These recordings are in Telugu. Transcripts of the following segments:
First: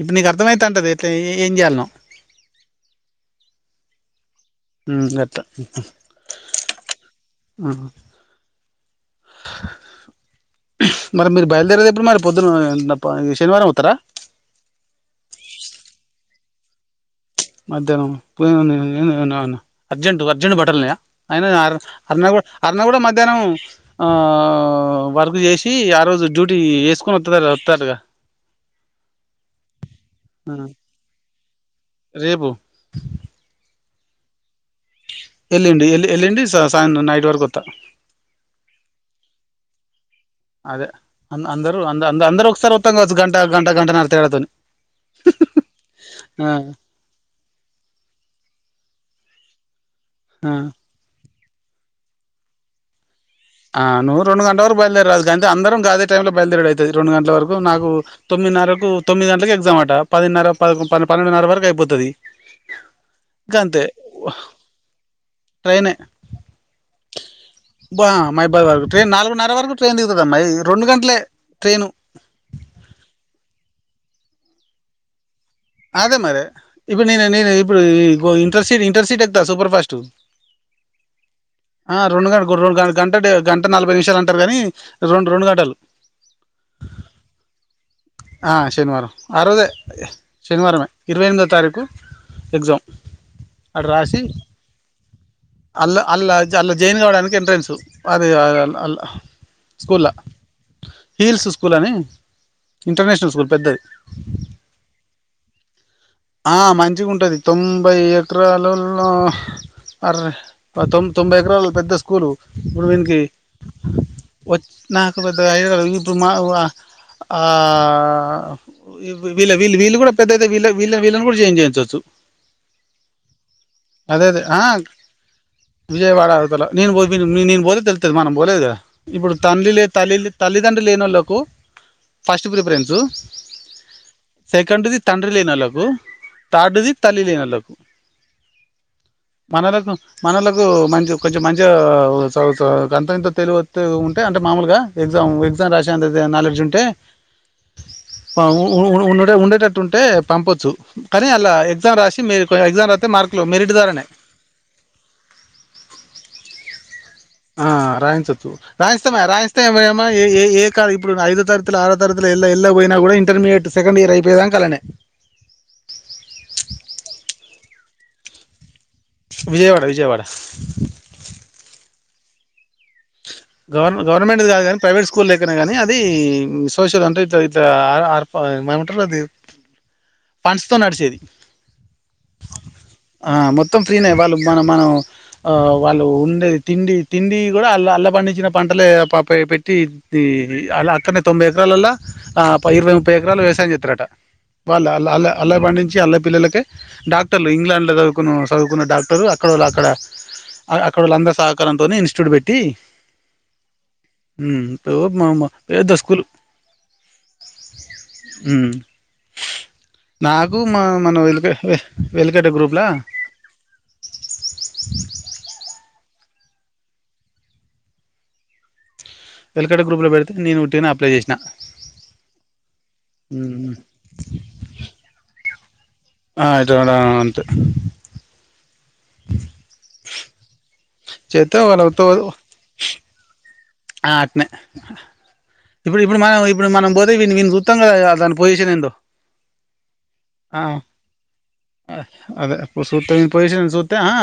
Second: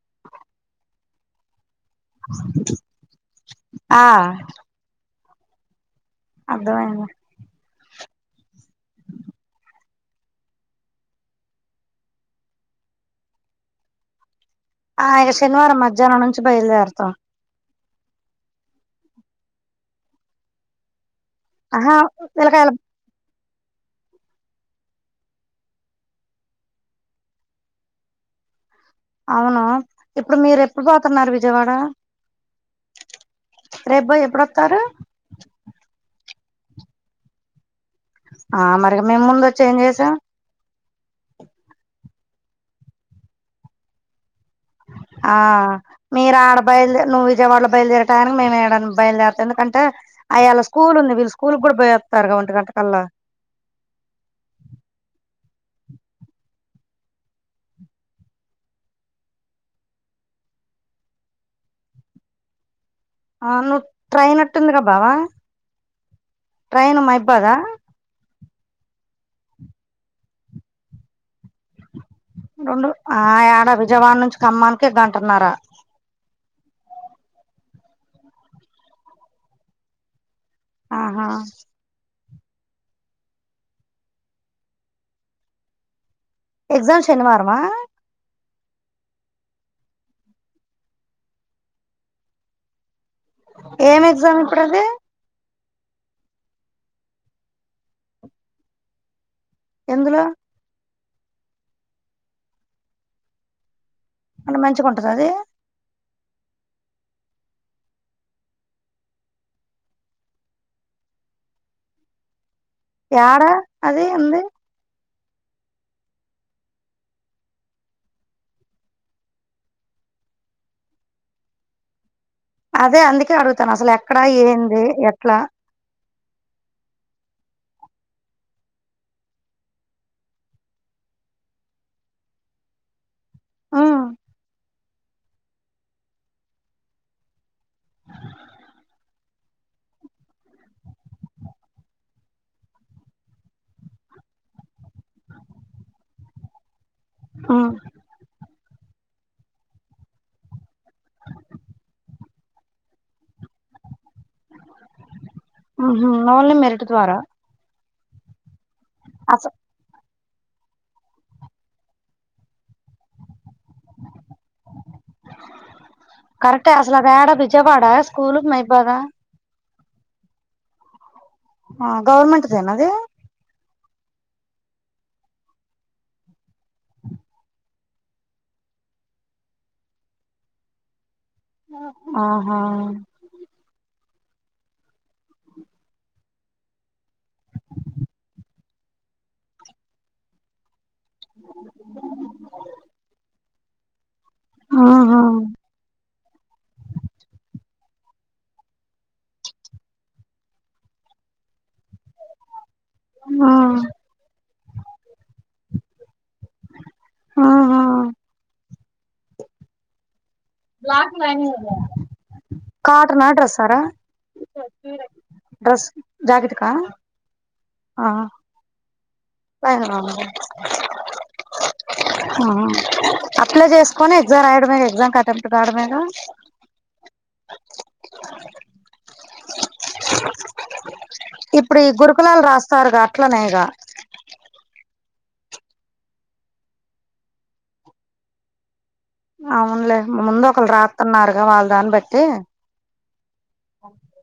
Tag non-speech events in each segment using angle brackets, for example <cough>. ఇప్పుడు నీకు అర్థమైతంటది ఎట్లా ఏం చేయాలనో ఆ గత అర్థమైంది ఆ మరి మీరు బయలుదేరేది ఎప్పుడు మరి పొద్దున్న శనివారం అవుతారా ఆ ఇక శనివారం మధ్యాహ్నం నుంచి బయలుదేరతాం మధ్యాహ్నం పను అర్జెంట్ అర్జెంట్ బాట్టల్ ఉన్నాయా అయినా అ ఆహా అర్న కూడా పిల్లకాయలు అర్న కూడ మధ్యాహ్నం ఆ వర్క్ చేసి ఆ రోజు డ్యూటీ వేసుకొని వత్త దంట వత్తదంటగా అవును ఇప్పుడు మీరు ఎప్పుడు పోతన్నారు విజయవాడ రేపు రేప్ పోయి ఎప్పుడొత్తారు ఎల్లుండి ఎల్లుండి సాయంత్రం నైట్ వరకు వత్తా ఆ మరి మేము ముందు వచ్చి ఏం చేసేమ్ అదే అ అందరుూ అంద అ అందరుూ ఒకసారె వస్తాం కావచ్చు గంట గంట గంట నర్రా తేడా తోని ఆ మీరు ఆడ బయల్ నువ్వు విజయవాడలో బయలుదేరటడానికి మేము ఏడని బయలుదేరత ఎందుకంటే ఆ అయ్యల స్కూల్ ఉంది వీళ్ళు స్కూల్ కూడా పోయేస్తారుగా ఒంటి గంట కల్లా ఆ నువ్వు రెండు గంట వరకు బయలుదేరరాదు కాగానీ అందరం గాదే టైంలో బయలుదేరడు అయితది రెండు గంటల వరకు నాకు తొమ్మిది తొమిన్నరకు తొమ్మిది గంటలకుకి ఎగ్జామ్ అట పదిన్నర పన్నెండున్నర వరకు అయిపోతది ఆ గంతే నువ్వు ట్రైన్ అట్టుంది గా బావా ట్రైనే ట్రైను మైబాదా బా మైబాద్ వరకు ట్రైన్ నాలుగున్నర వరకు ట్రైన్ దిగుతుదమ్మాయి రెండు గంటలే ట్రైను రెండు ఆ ఎడ విజయవాడ నుంచి ఖమ్మానికి గంటన్నర అదే మరి ఇప్పుడు నేను నేను ఇప్పుడు ఇంటర్ సీట్ ఇంటర్ సీట్ ఎక్తా సూపర్ ఫాస్టు ఆహా ఆ రెండు గ రెండు గ గంట గంట నలభై నిమిషాలు అంటారు కాని రెండు రెండు గంటలు ఎగ్జామ్ శనివారమా ఆ శనివారం ఆ రోజే శనివారమే ఇరవై ఎనిమిదో తారీకు ఎక్జామ్ ఏం ఎగ్జామ్ ఇప్పుడది అల్లా అల్లా అల్లా జైన్ కావడానికి ఎంట్రెన్సు అదే అ అల్ ఎందులో హీల్స్ స్కూల్ అని ఇంటర్నేషనల్ స్కూల్ పెద్దది అంటే మంచిగుంటది అది ఆ మంచిగా ఉంటది తొంభై ఎకరాలూ అర తొ తొంభై ఎకరాలు పెద్ద స్కూలు ఇప్పుడు వీనికి యాడా అది ఉంది వ నాకు పెద్దగాఐ ఇప్పుడు మా ఆ వళ్ళ వీళ్ళ వీళ్ళ కూడా పెద్దతే వీళ్ళ విళ్ళ విళ్ళని కూడా జాయిన్ చేయించవచ్చు అదే అందుకే అడుగుతను అసలు ఎక్కడా అదే అదే ఆ ఏంది ఎట్లా విజయవాడ అవతల నేను పోత్ తెల్తాది నేను పోతే తెలుత్తది మనం పోలేదు గద ఇప్పుడు తండ్లిలే తల్లిలే తల్లిదండ్రి లే లేనోళ్లకు ఫస్ట్ ప్రిఫరెన్సు ఉమ్ సెకండ్ ది తండ్రి లేనొళ్లకు తార్డ్ ది తల్లి లేనాళ్లకు మనలను మనలకూ మంచి కొంచెం మంచిగా సౌ సొ గంతో ఇంతో తెలివొత్తే ఉంటే అంటె మామూలుగా ఎగ్జాం ఎగ్జాం రాసేంత నాలెడ్జ్ ఉంటే మ్ ఆ ఉ ఉ ఉన్ ఉండే ఉండేటట్టుంటే పంపొ చు కానీ అన్ద్లా ఎగ్జామ్ రాసి మీకు ఎగ్జాం రాత్తే మార్కులు మెరిట్ ద్వారానే మ్ హు ఓన్లీ మెరిట్ ద్వారా ఆ రాయించచ్చు, రాయిస్తమయా అస రాయిస్తే ఎం ఏమాయ్ ఏ ఏ ఏంకా ఇప్పుడు ఐదు తరతులు ఆరో తరతులు ఎల్ల ఎల్లపోయినా గూడా ఇంటర్మీడియట్ సెకండ్ ఇయర్ అయిపోయేదాంక అల్లనే కరెక్టే అసలు అది యాడ విజయవాడ స్కూలు మైబాదా విజయవాడ విజయవాడ ఆ గవర్నమెంట్ దేనా అదీ గవర్న గవర్నమెంట్ ది కాదు కాని ప్రైవేట్ స్కూల్ లెక్కనేగాని అదీ సోషల్ అంటే ఇట్ల ఇట్ల ఆ అర్ప ఆ మ్మ ఏమంటరు అది ఫండ్స్ తో నడిచేది. ఆహా. వాళ్లు మనం మనం ఆ వాళ్లు ఉండే తిండి తిండి గూడా అల్ల అల్ల పండి దించిన పంటలే పాపయి పెట్టి ద్దీ అలా అక్క నీ తొంభై ఎకరాాలలా ఆ పై ఇరవై ముప్పై ఎకరాలు వ్యసాయం చేత్తరట. వాల్లు ఆల్ ఆహా ఆల్ల ఆల్ల బడినించి ఆల్ల పిల్లలకే డాక్టర్లు ఇంగ్లాండ్ లో చదువు కును చదువుకున్న డాక్టరు అక్కడోళ్ల అక్కడ అ అక్కడోళ్ల అందరి సహకారంతోనే ఇన్స్టిట్యూట్ పెట్టీ ఆ మ్ తోబ్ మామ ఏ దస్కులు. ఆహా మ్ క్లాత్ మన వెలుక లైనింగ్ ఇయ్య, వెలుకట గ్రూప్లా కాటనా డ్రస్సారా. డ్రెస్ జాకెట్ కా ఆ ఆ పే వెలుకట గ్రూప్లో పెడితే <unintelligible> ఆ నేను ఉట్టిగానే అప్లై చేసిన ఆ అప్లై జేస్కొని ఎగ్జాం రాయడమే, ఎగ్జాంకి అటెంప్ట్ కాడమే. ఆ అయితే అదా ఆ ఆ అంతె. చేస్తే ఇప్పుడు ఈ గురుకులాలు రాస్తారుగా అట్లనేగా. ఆ అట్నె. ఇప్పుడు ఇప్పుడు మనం ఇప్పుడు మనం బోతే వీన్ని వీన్ని సూత్తాం కదాయా దాని పొజిషన్ ఏందొ. అవునులే ముందు ఒకలు రాత్తన్నారుగా వాల దాన్ని బట్టీ అదే చూస్తే వీని పొజిషన్ సూత్తే ఆ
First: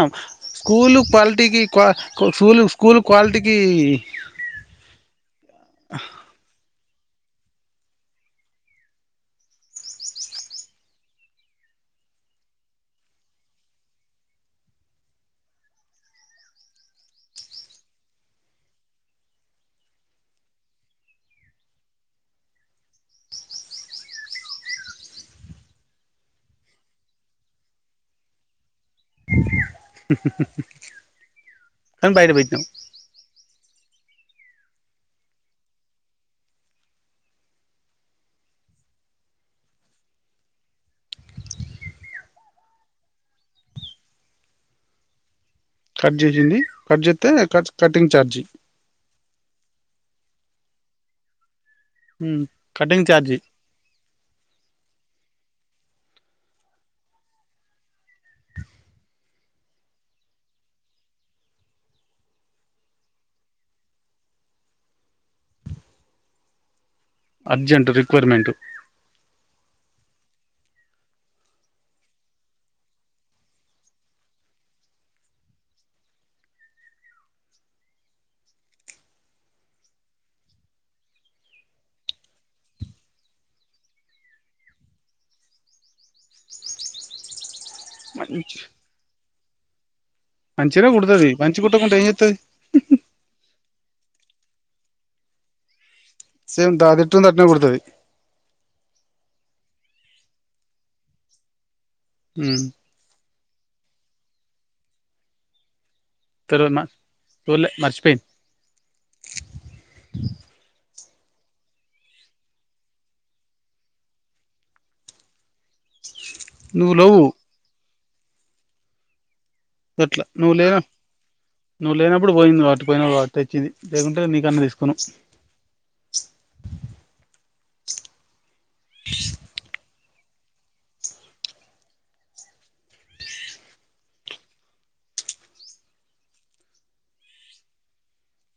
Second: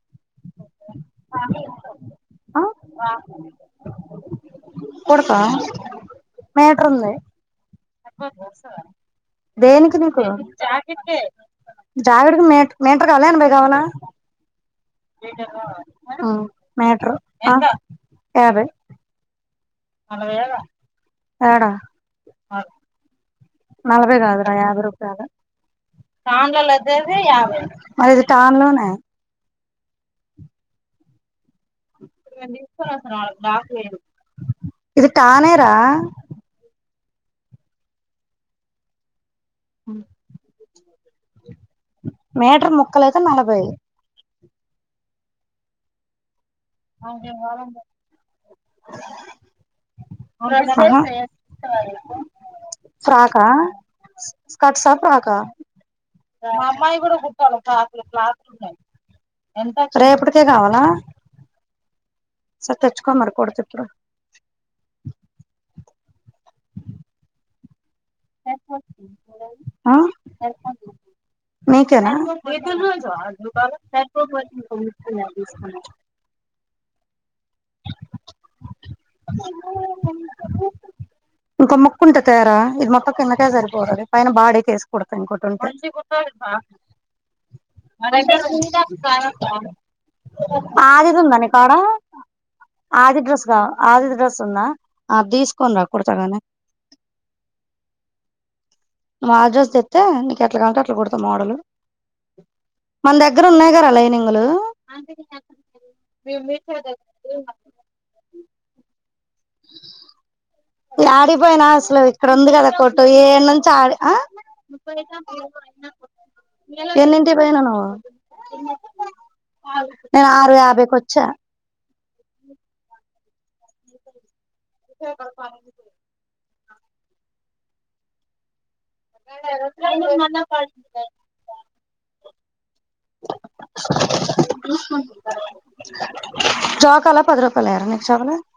స్కూలు క్వాలిటీకి క్వా క ఆ స్కూలు స్కూలు క్వాలిటీకీ కొడుతా మీటర్ ని. సరిపోతదా వస్తదా, దేనికి నీకు, జాకెట్ కే. జావిడికి మీట్ మీటర్ కావాలా, ఎనభై కావాలా జేజమ్మా, ఆ మీటరు, ఆ ఎంత యాబై. నల్లవై ఏళ్లా ఏడ ఆగు నలభై కాదురా యాభై రూపాయలు. తాన్లలో ఒచ్చేసీ యాభై, మరి ఇది తాన్లోనే. హి హీ హి నేన్ తీస్తా సార్, సార్ లేరు. ఇది టానేరా మీటర్ ముక్కలు అయితే నలభై. కట్ జేషింది, కట్ జేత్తే కర్చ్ కటింగ్ ఛార్జి. ఓయ్ <unintelligible> సే చూస్తవా ఏస్కోని, కటింగ్ ఛార్జీ ఫ్రాకా స్ స్కర్ట్సా ఫ్రాకా. గ మ అమ్మాయి కూడా కుట్టలె క్లాత్ లు క్లాత్లు కుట్టలే ఎంత చెప్పు రేపటికే కావాలా సరే తెచ్చుకో మరి కుడ్త ఇప్పుడూ అర్జెంట్ రిప్ హా <inaudible> నీకేనా ఏమో ఏమో ఇంకో మొక్క ఉంటే తెరా ఇది మొక్క కిందకే సరిపోతది పైన బాడికి వేసుకోడా ఇంకోటి ఉంటే ఆ మంచి మంచిగా ఆదిది కుడుతుంది ఉందా మంచి నికాడ కుట్టకుంటే ఏం చేస్తుంది ఆది డ్రస్ కా ఆది డ్రెస్ ఉందా అ అది తీసుకొని రా కుడతా గాని సేమ్ ద ఆది ఎట్ట ఉందో అట్నే కొడ్తది నువ్ అడ్రస్ చెప్తే నీకు ఎట్లా కావాలంటే అట్లా కుడతా మోడల్ హ్మ్ మన దగ్గర ఉన్నాయిగా ర లైనింగ్ లు తెరుమ్మ పోలే మార్చిపేయిడ్ యాడికిపోయినా అసలు ఇక్కడ ఉంది కదా కొట్టు ఏడనుంచి ఆడే హ నువ్వు లేవు ఎన్నింటికి పెయినవ్ నువ్వు గట్లా నేను ఆరు నువు లేనా యాభైకి వచ్చా నువ్ లేనప్పుడు పోయింది వాటి పోయినప్పుడు వాటి తెచ్చింది లేకుంటే నీకన్న తీసుకోను <unintelligible> <inaudible> జోకాల పది రూపాయలు ఎయ్యల నెస్ట్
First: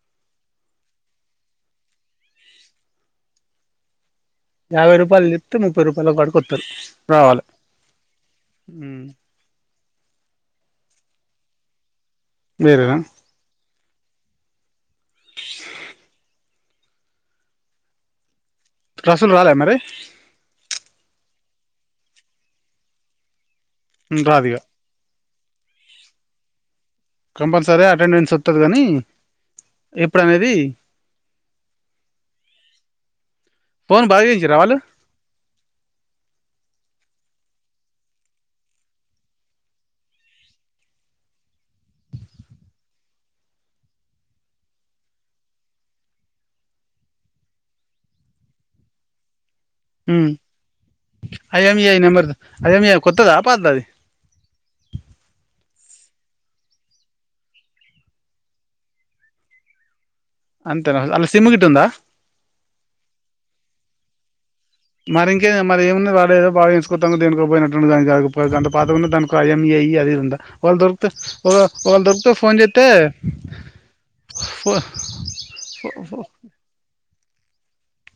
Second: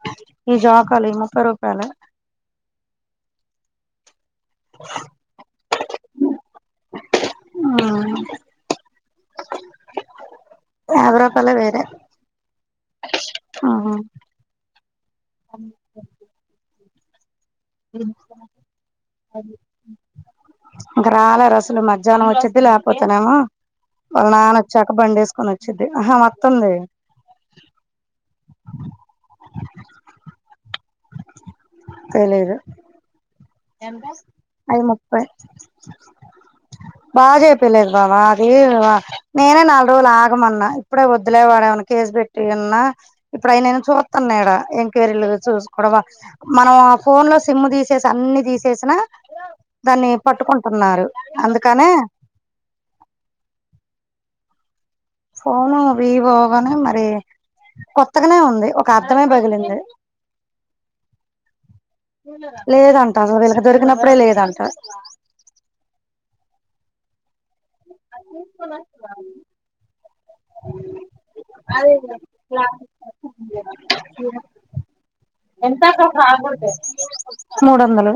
<unintelligible> ఈ జోకాలె ఈ ముప్పై రూపాయలు యాభై రూపాయలు చెప్తే ముప్పై రూపాయల కాడికి ఒత్తరు రావాలె ఉమ్ యాబై రూపాలే వేరే వేరేనా ఆహా ఉమ్ కసులు రాలే మరి ఇంక రాలే రసలు మధ్యాహ్నం వచ్చేది లేకపోతున్నానేమో వాళ్ళ రాదు నాన్న ఇగ వచ్చాక బండెస్కుని కొని ఓచ్చిది ఆహా మొతుంది కంపల్సరీ అటెండెన్స్ ఓత్తది కాని ఎప్పుడు అనేది తేలిదు ఫోన్ బాగా చేయించిర్రా వాళ్ళు అది ముప్పై బాజేపియాలేదు బావ అది వ నేనే నాలుగు రోజులు ఆగమన్నా ఇప్పుడే వదిలే వాడ కేసు పెట్టియ్యి అన్న ఇప్పుడు ఆయన ఏదో చూస్తునడు ఎంక్వైరీలు చూసుకోవడ మనం ఆ ఫోన్ లో సిమ్ తీసేసి అన్ని తీసేసిన దాన్ని పట్టుకుంటున్నారు అందుకనే ఐఎంఈఐ నెంబర్ ఐఎంఈఐ కొత్తదా పాతదా అది పోను వీవోవని మరి కొత్తగనే ఉంది ఒక అద్దమే పగిలింది అంతేనా అల్ల సిమ్ గిట్ట ఉందా లేదంట అసలు వీళ్ళకి దొరికినప్పుడే లేదన్ మరి ఇంకే మరి ఏముంది వాళు ఏదో బాగాచేసుకోదము దేనికో పోయినడ్ ముగంగకపోయ దాంట్లో పాతవున్న దానికన్ని అవి ఇవి ఉండ వాళ్ళు దొరికితే వ వాళ్ళు దొరికితే ఫోన్ చేస్త్ తే ఎంత కొప్ప ఆగద మూడు వందలు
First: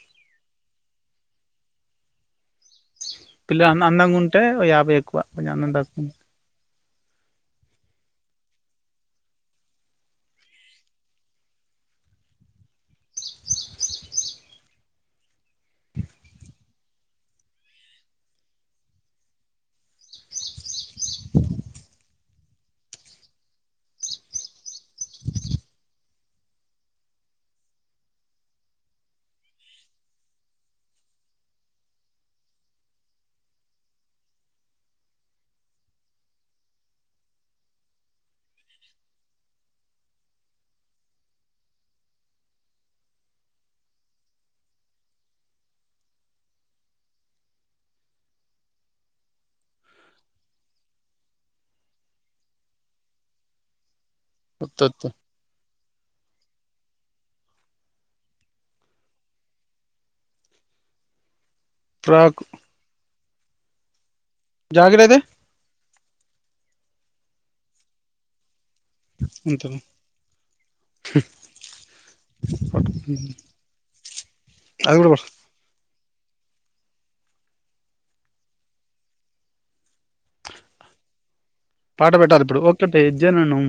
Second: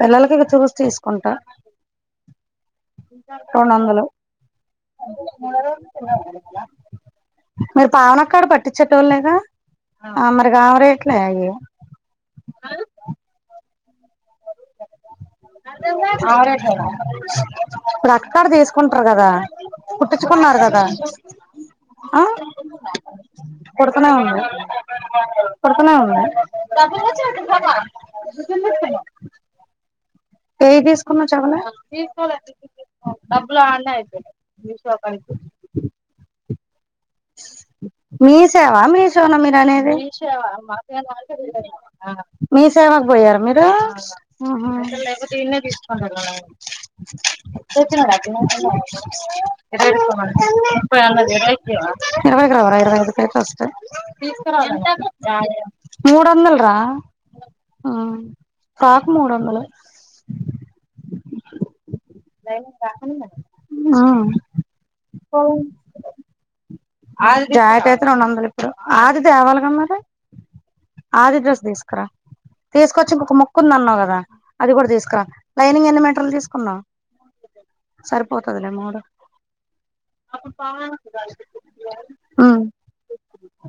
పిల్లలకివి చూసి తీసుకుంటా పిల్ల రెండు వందలు అందంగా ఉంటే యాభై ఎక్కువ కొంచం అందం తకువుంటే మరి పావనక్క కాడ పట్టించేటోల్లేగా ఆ మరిగామరేట్లే అవి ఇప్పుడు అక్కడ తీసుకుంటారు కదా కుట్టించుకున్నారు కదా ఆ కొడుతుననే ఉండు కొడుతున్నా ఉన్నా ఏవి తీసుకున్నావు చమల డబ్బులు ఆన్నా అయిపోయినయ్ విశవాకాడికి మీ సేవా మీషో నా మీరు అనేది మీ మీ సేవకు పోయారు మీరు ఉమ్ హు సచ ఇ ఇరవైకి రావు రా ఇరవైఐదు కి వస్తాయి వత్తు మూడు వందల రా ఫ్రాక్ మూడు వందలు ఫ్రాక్ ఆ జాగర ఇతే ఆది జాయిత అయితే ఉండిందాల ఇప్పుడు ఆది అంతే దేవాలగా మరి ఆదిచూసి తీసుకురా తీసుకొచ్చి ఇంకక ముక్కు ఉంది అన్నావు కదా అది కూడా తీసుకురా లైనింగ్ ఎంట తిస్కునావ్ సరిపోతాది లే మూడు పాట పెట్టాలి ఇప్పుడు ఒకేటే జననం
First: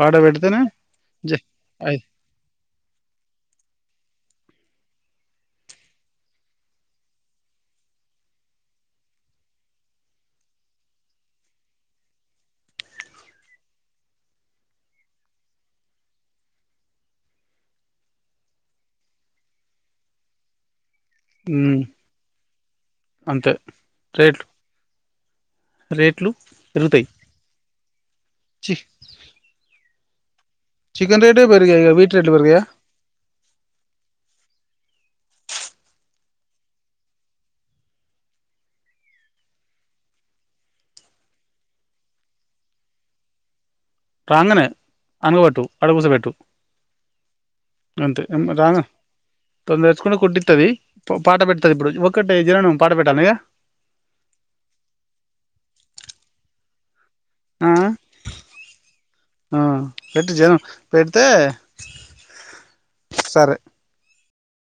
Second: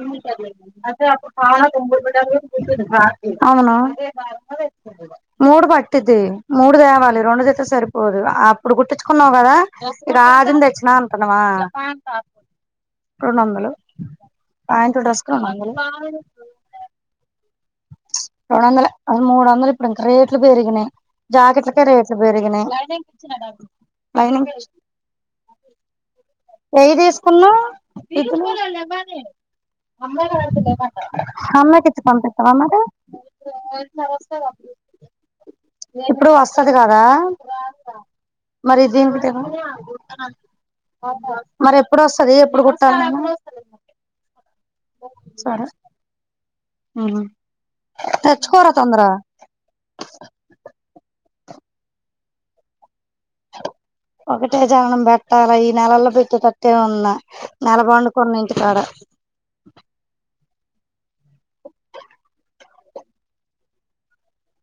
పాట పెడితేనే జ అయి అవునా మూడు పట్టిది మూడు తేవాలి రెండుదితే సరిపోదు అప్పుడు గుట్టించుకున్నావు కదా రాజంతచ్చనా అంటనవా రెండు వందలు ప్యాంట్ డ్రెస్ క రెండు వందలు రెండు వందల అ మూడు వందలు ఇప్పుడు ఇంకా రేట్లు పెరిగినాయి ఉమ్, జాకెట్లకే రేట్లు పెరిగినాయి అంతే రేట్లు లైనింగ్ రేట్లు ఏవి పెరుగుతాయి తీసుకున్నా చి చికెన్ రేటే పెరిగాయి ఆనక ఇక ఇచి వీటి రేట్లు పంపిస్తావా పెరిగాయా మరి ఇప్పుడు వస్తది కదా మరి దీనికి మరి ఎప్పుడు వస్తంది ఎప్పుడు కుట్టాలి రాాంగన్ అనుగు పెట్టు సరే అడగుస పెట్టు అంతే తెచ్చుకోరా రాంగ తొందరగా తొంద ఎచకంట కొటితది పాట పెడతారు ఇప్పుడు ఒకటే జననుం పాట పెట్ట ఒకటే జననం పెట్టాల ఈ నెలల్లో పెట్టేటట్టే ఉంద ఆ నెలబాండు కొన్నించుతడ ఆ పెట్టు జనం పెడితే సరే